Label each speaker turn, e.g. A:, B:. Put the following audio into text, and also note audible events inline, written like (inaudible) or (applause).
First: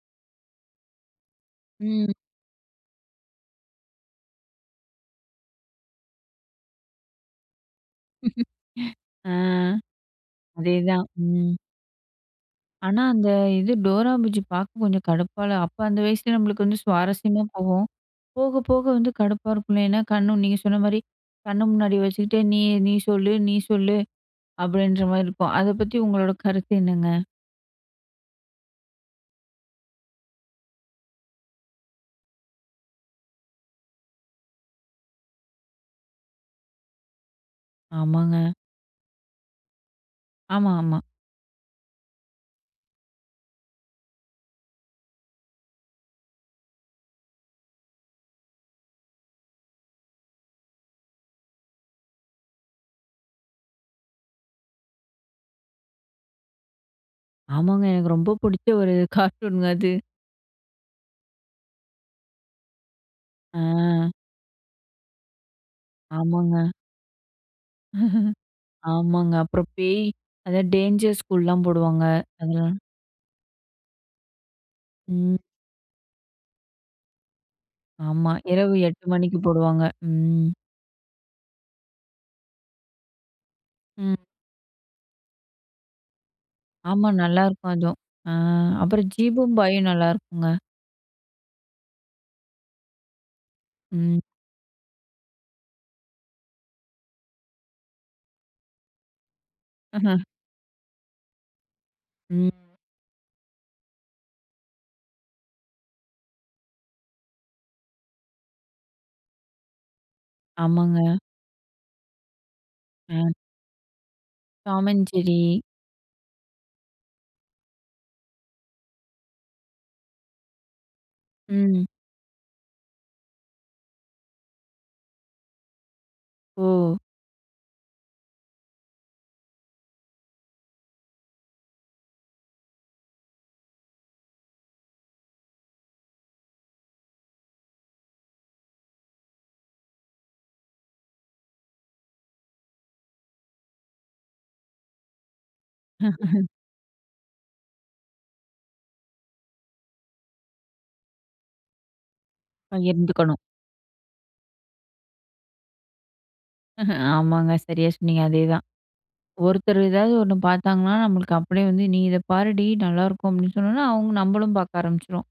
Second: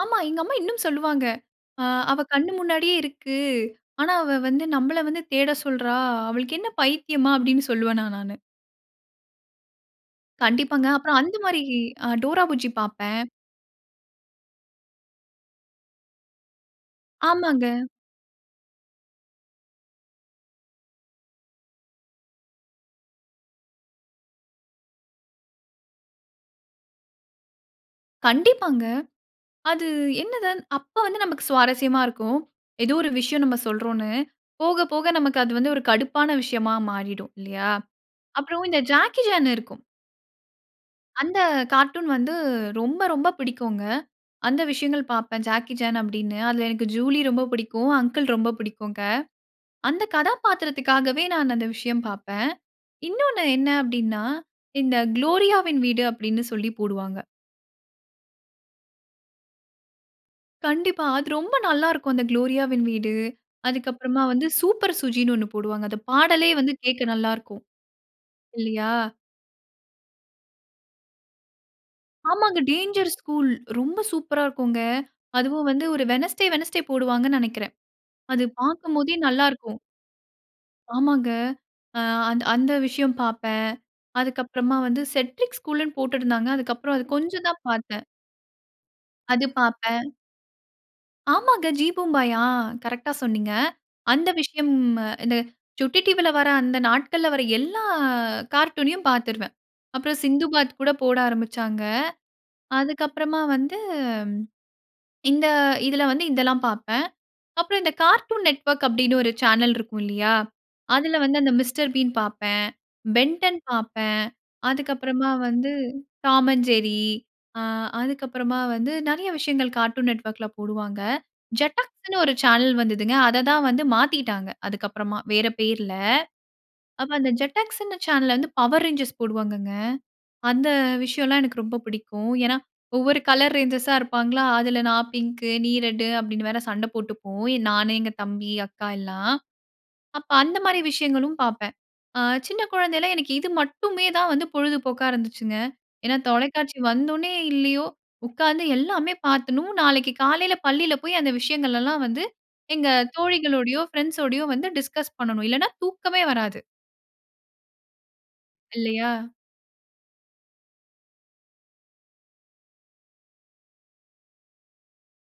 A: ஆமா. எங்க அம்மா இன்னும் சொல்லுவாங்க. அ
B: ம்.
A: அவ கண் முன்னாடியே இருக்கு. ஆனா அவ வந்து நம்ம வந்து தேட சொல்றா. அவளுக்கு என்ன பைத்தியமா? அப்படின்னு சொல்வேன் நான்.
B: ஆ
A: கண்டிப்பாங்க.
B: அதேதான்.
A: அப்புறம் அந்த
B: ம்.
A: மாரி டோரா புஜ்ஜி
B: ஆனா.
A: பார்ப்பேன்.
B: அந்த இது "டோரா புஜ்ஜி" பார்க்க கொஞ்சம் கடுப்பா இல்ல. அப்போ அந்த வயசுலயே நம்மளுக்கு வந்து சுவாரஸ்யமா
A: ஆமாங்க.
B: போகும். போக போக வந்து கடுப்பா இருக்கும். இல்லைன்னா கண்ணு நீங்க சொன்ன மாதிரி கண்ணு முன்னாடி வச்சுக்கிட்டு "நீ நீ சொல்லு நீ சொல்லு." அப்படின்ற மாரி இருக்கும். அத பத்தி உங்களோட கருத்து என்னங்க?
A: கண்டிப்பாங்க. அது என்னது அப்போ வந்து நமக்கு சுவாரஸ்யமா இருக்கும். ஏதோ ஒரு விஷயம் நாம சொல்றோம்ன்னு போக போக நமக்கு அது வந்து ஒரு கடுப்பான விஷயமா மாறிடும் இல்லையா.
B: ஆமாங்க.
A: அப்புறம் இந்த ஜாக்கி சான் இருக்கும்.
B: ஆமா ஆமா.
A: அந்த கார்ட்டூன் வந்து ரொம்ப ரொம்ப பிடிக்குங்க. அந்த விஷயங்கள் பார்ப்பேன் ஜாக்கி சான் அப்படின்னு. அதில எனக்கு ஜூலி ரொம்ப பிடிக்கும். அங்கிள் ரொம்ப பிடிக்கும். அந்த கதாபாத்திரத்திற்காகவே நான் அந்த விஷயம் பார்ப்பேன். இன்னொன்னு என்ன அப்படின்னா இந்த "குளோரியா வின் வீடு" அப்படின்னு சொல்லி போடுவாங்க.
B: ஆமாங்க எனக்கு ரொம்ப பிடிச்ச ஒரு கார்ட்டூனங்க அது.
A: கண்டிப்பா. அது ரொம்ப நல்லா இருக்கும் அந்த "குளோரியா வின் வீடு." அதுக்கு
B: அ.
A: அப்புறமா வந்து "சூப்பர் சுஜின்னு" ஒண்ணு போடுவாங்க. அந்த பாடலே
B: ஆமாங்க.
A: வந்து கேட்க நல்லா இருக்கும்.
B: (laughs)
A: இல்லையா?
B: ஆமாங்க. அப்புறம் பேய் அதான் "டேஞ்சர்ஸ் ஸ்கூல்"லலாம் போடுவாங்க.
A: ஆமாங்க.
B: அதெல்லாம்.
A: டேஞ்சர்ஸ் ஸ்கூல் ரொம்ப சூப்பர்ரா இருக்கும்.
B: ம்.
A: அதுவும் வந்து ஒரு வெட்னஸ்டே, வெட்னஸ்டே போடுவாங்கன்னு நினைக்கிறேன்.
B: ஆமா.
A: அது
B: இரவு
A: பார்க்கும்
B: 8:00
A: போதே
B: மணிக்கு
A: நல்லா இருக்கும்.
B: போடுவாங்க.
A: ஆமாங்க. அந்த விஷயம் பார்ப்பேன்.
B: ம்.
A: அதுக்கு அப்புறமா வந்து "செட்ரிக் ஸ்கூல்ன்னு" போட்டிருந்தாங்க. அதுக்கு அப்புறம் அது
B: ஆமா
A: கொஞ்சம் தான்
B: நல்லாயிருக்கும் அதுவும்.
A: பார்த்தேன்.
B: அப்புறம்
A: அது
B: "ஜீபூம் பாயும்"
A: பார்ப்பேன்.
B: நல்லாருக்குங்க.
A: ஆமாங்க "ஜீ பூம்பாயா" கரெக்ட்டா சொன்னீங்க.
B: ம்.
A: அந்த விஷயம் இந்த சுட்டி டிவில வர்ற அந்த நாட்கள்ல வர்ற எல்லா கார்ட்டூன்யும் பாத்துடுவேன்.
B: அஹ.
A: அப்புறம் "சிந்து பாத்" கூட போட ஆரம்பிச்சாங்க.
B: ம்.
A: அதுக்கு அப்புறமா வந்து, இந்த இதில வந்து இதெல்லாம் பார்ப்பேன். அப்புறம் இந்த 'கார்ட்டூன் நெட்வொர்க்' அப்படின்னு ஒரு சேனல் இருக்கும் இல்லையா.
B: ஆமாங்க.
A: அதில வந்து அந்த 'மிஸ்டர் பீன்' பார்ப்பேன்.
B: ம்.
A: "பென்டன்" பார்ப்பேன்.
B: டாம்
A: அதற்கு
B: அண்ட்
A: அப்புறமா
B: ஜெர்ரி.
A: வந்து "டாம் அண்ட் ஜெர்ரி." ஆ அதுக்கு அப்புறமா வந்து நிறைய விஷயங்கள் கார்ட்டூன் நெட்வொர்க்ல போடுவாங்க.
B: ம்.
A: ஜெட்டாக்ஸ்ன்னு ஒரு சேனல் வந்தது. அதை தான் வந்து மாற்றிட்டாங்க. அதுக்கு அப்புறமா வேற பெயர்ல.
B: ஓ!
A: அப்போ அந்த ஜெட்டாக்ஸ்னு சேனல்ல வந்து 'பவர் ரேஞ்சர்ஸ்' போடுவாங்கங்க. அந்த விஷயம்லாம் எனக்கு ரொம்ப பிடிக்கும். ஏன்னா ஒவ்வொரு கலர் ரேஞ்சர்ஸா இருப்பாங்களா. அதில "நான் பிங்கு நீ ரெட்" அப்படின்னு வேற சண்டை போட்டுப்போம். நான் எங்க தம்பி அக்கா எல்லாம். அப்போ அந்த மாதிரி விஷயங்களும் பார்ப்பேன். சின்ன குழந்தையில எனக்கு இது மட்டுமே தான் வந்து பொழுதுபோக்கா இருந்துச்சுங்க. ஏன்னா
B: (chuckles)
A: தொலைக்காட்சி வந்தோனே இல்லையோ உட்காந்து எல்லாமே பார்த்துணும். நாளைக்கு காலையில பள்ளியில போய் அந்த விஷயங்கள்லாம் வந்து எங்க
B: இருந்துக்கணும்.
A: தோழிகளோடையோ ஃப்ரெண்ட்ஸோடையோ வந்து டிஸ்கஸ் பண்ணணும். இல்லன்னா தூக்கமே வராது.
B: (chuckles) ஆமாங்க. சரியா சொன்னீங்க. அதேதான்
A: இல்லையா?
B: ஒருத்தர் ஏதாவது ஒன்னு பார்த்தாங்கன்னா, நம்மளுக்கு அப்படியே வந்து "நீ இத பாருடி நல்லாயிருக்கும்." அப்படின்னு சொன்னோனே, அவங்க நம்மளும் பார்க்க ஆரம்பிச்சுடுவோம்.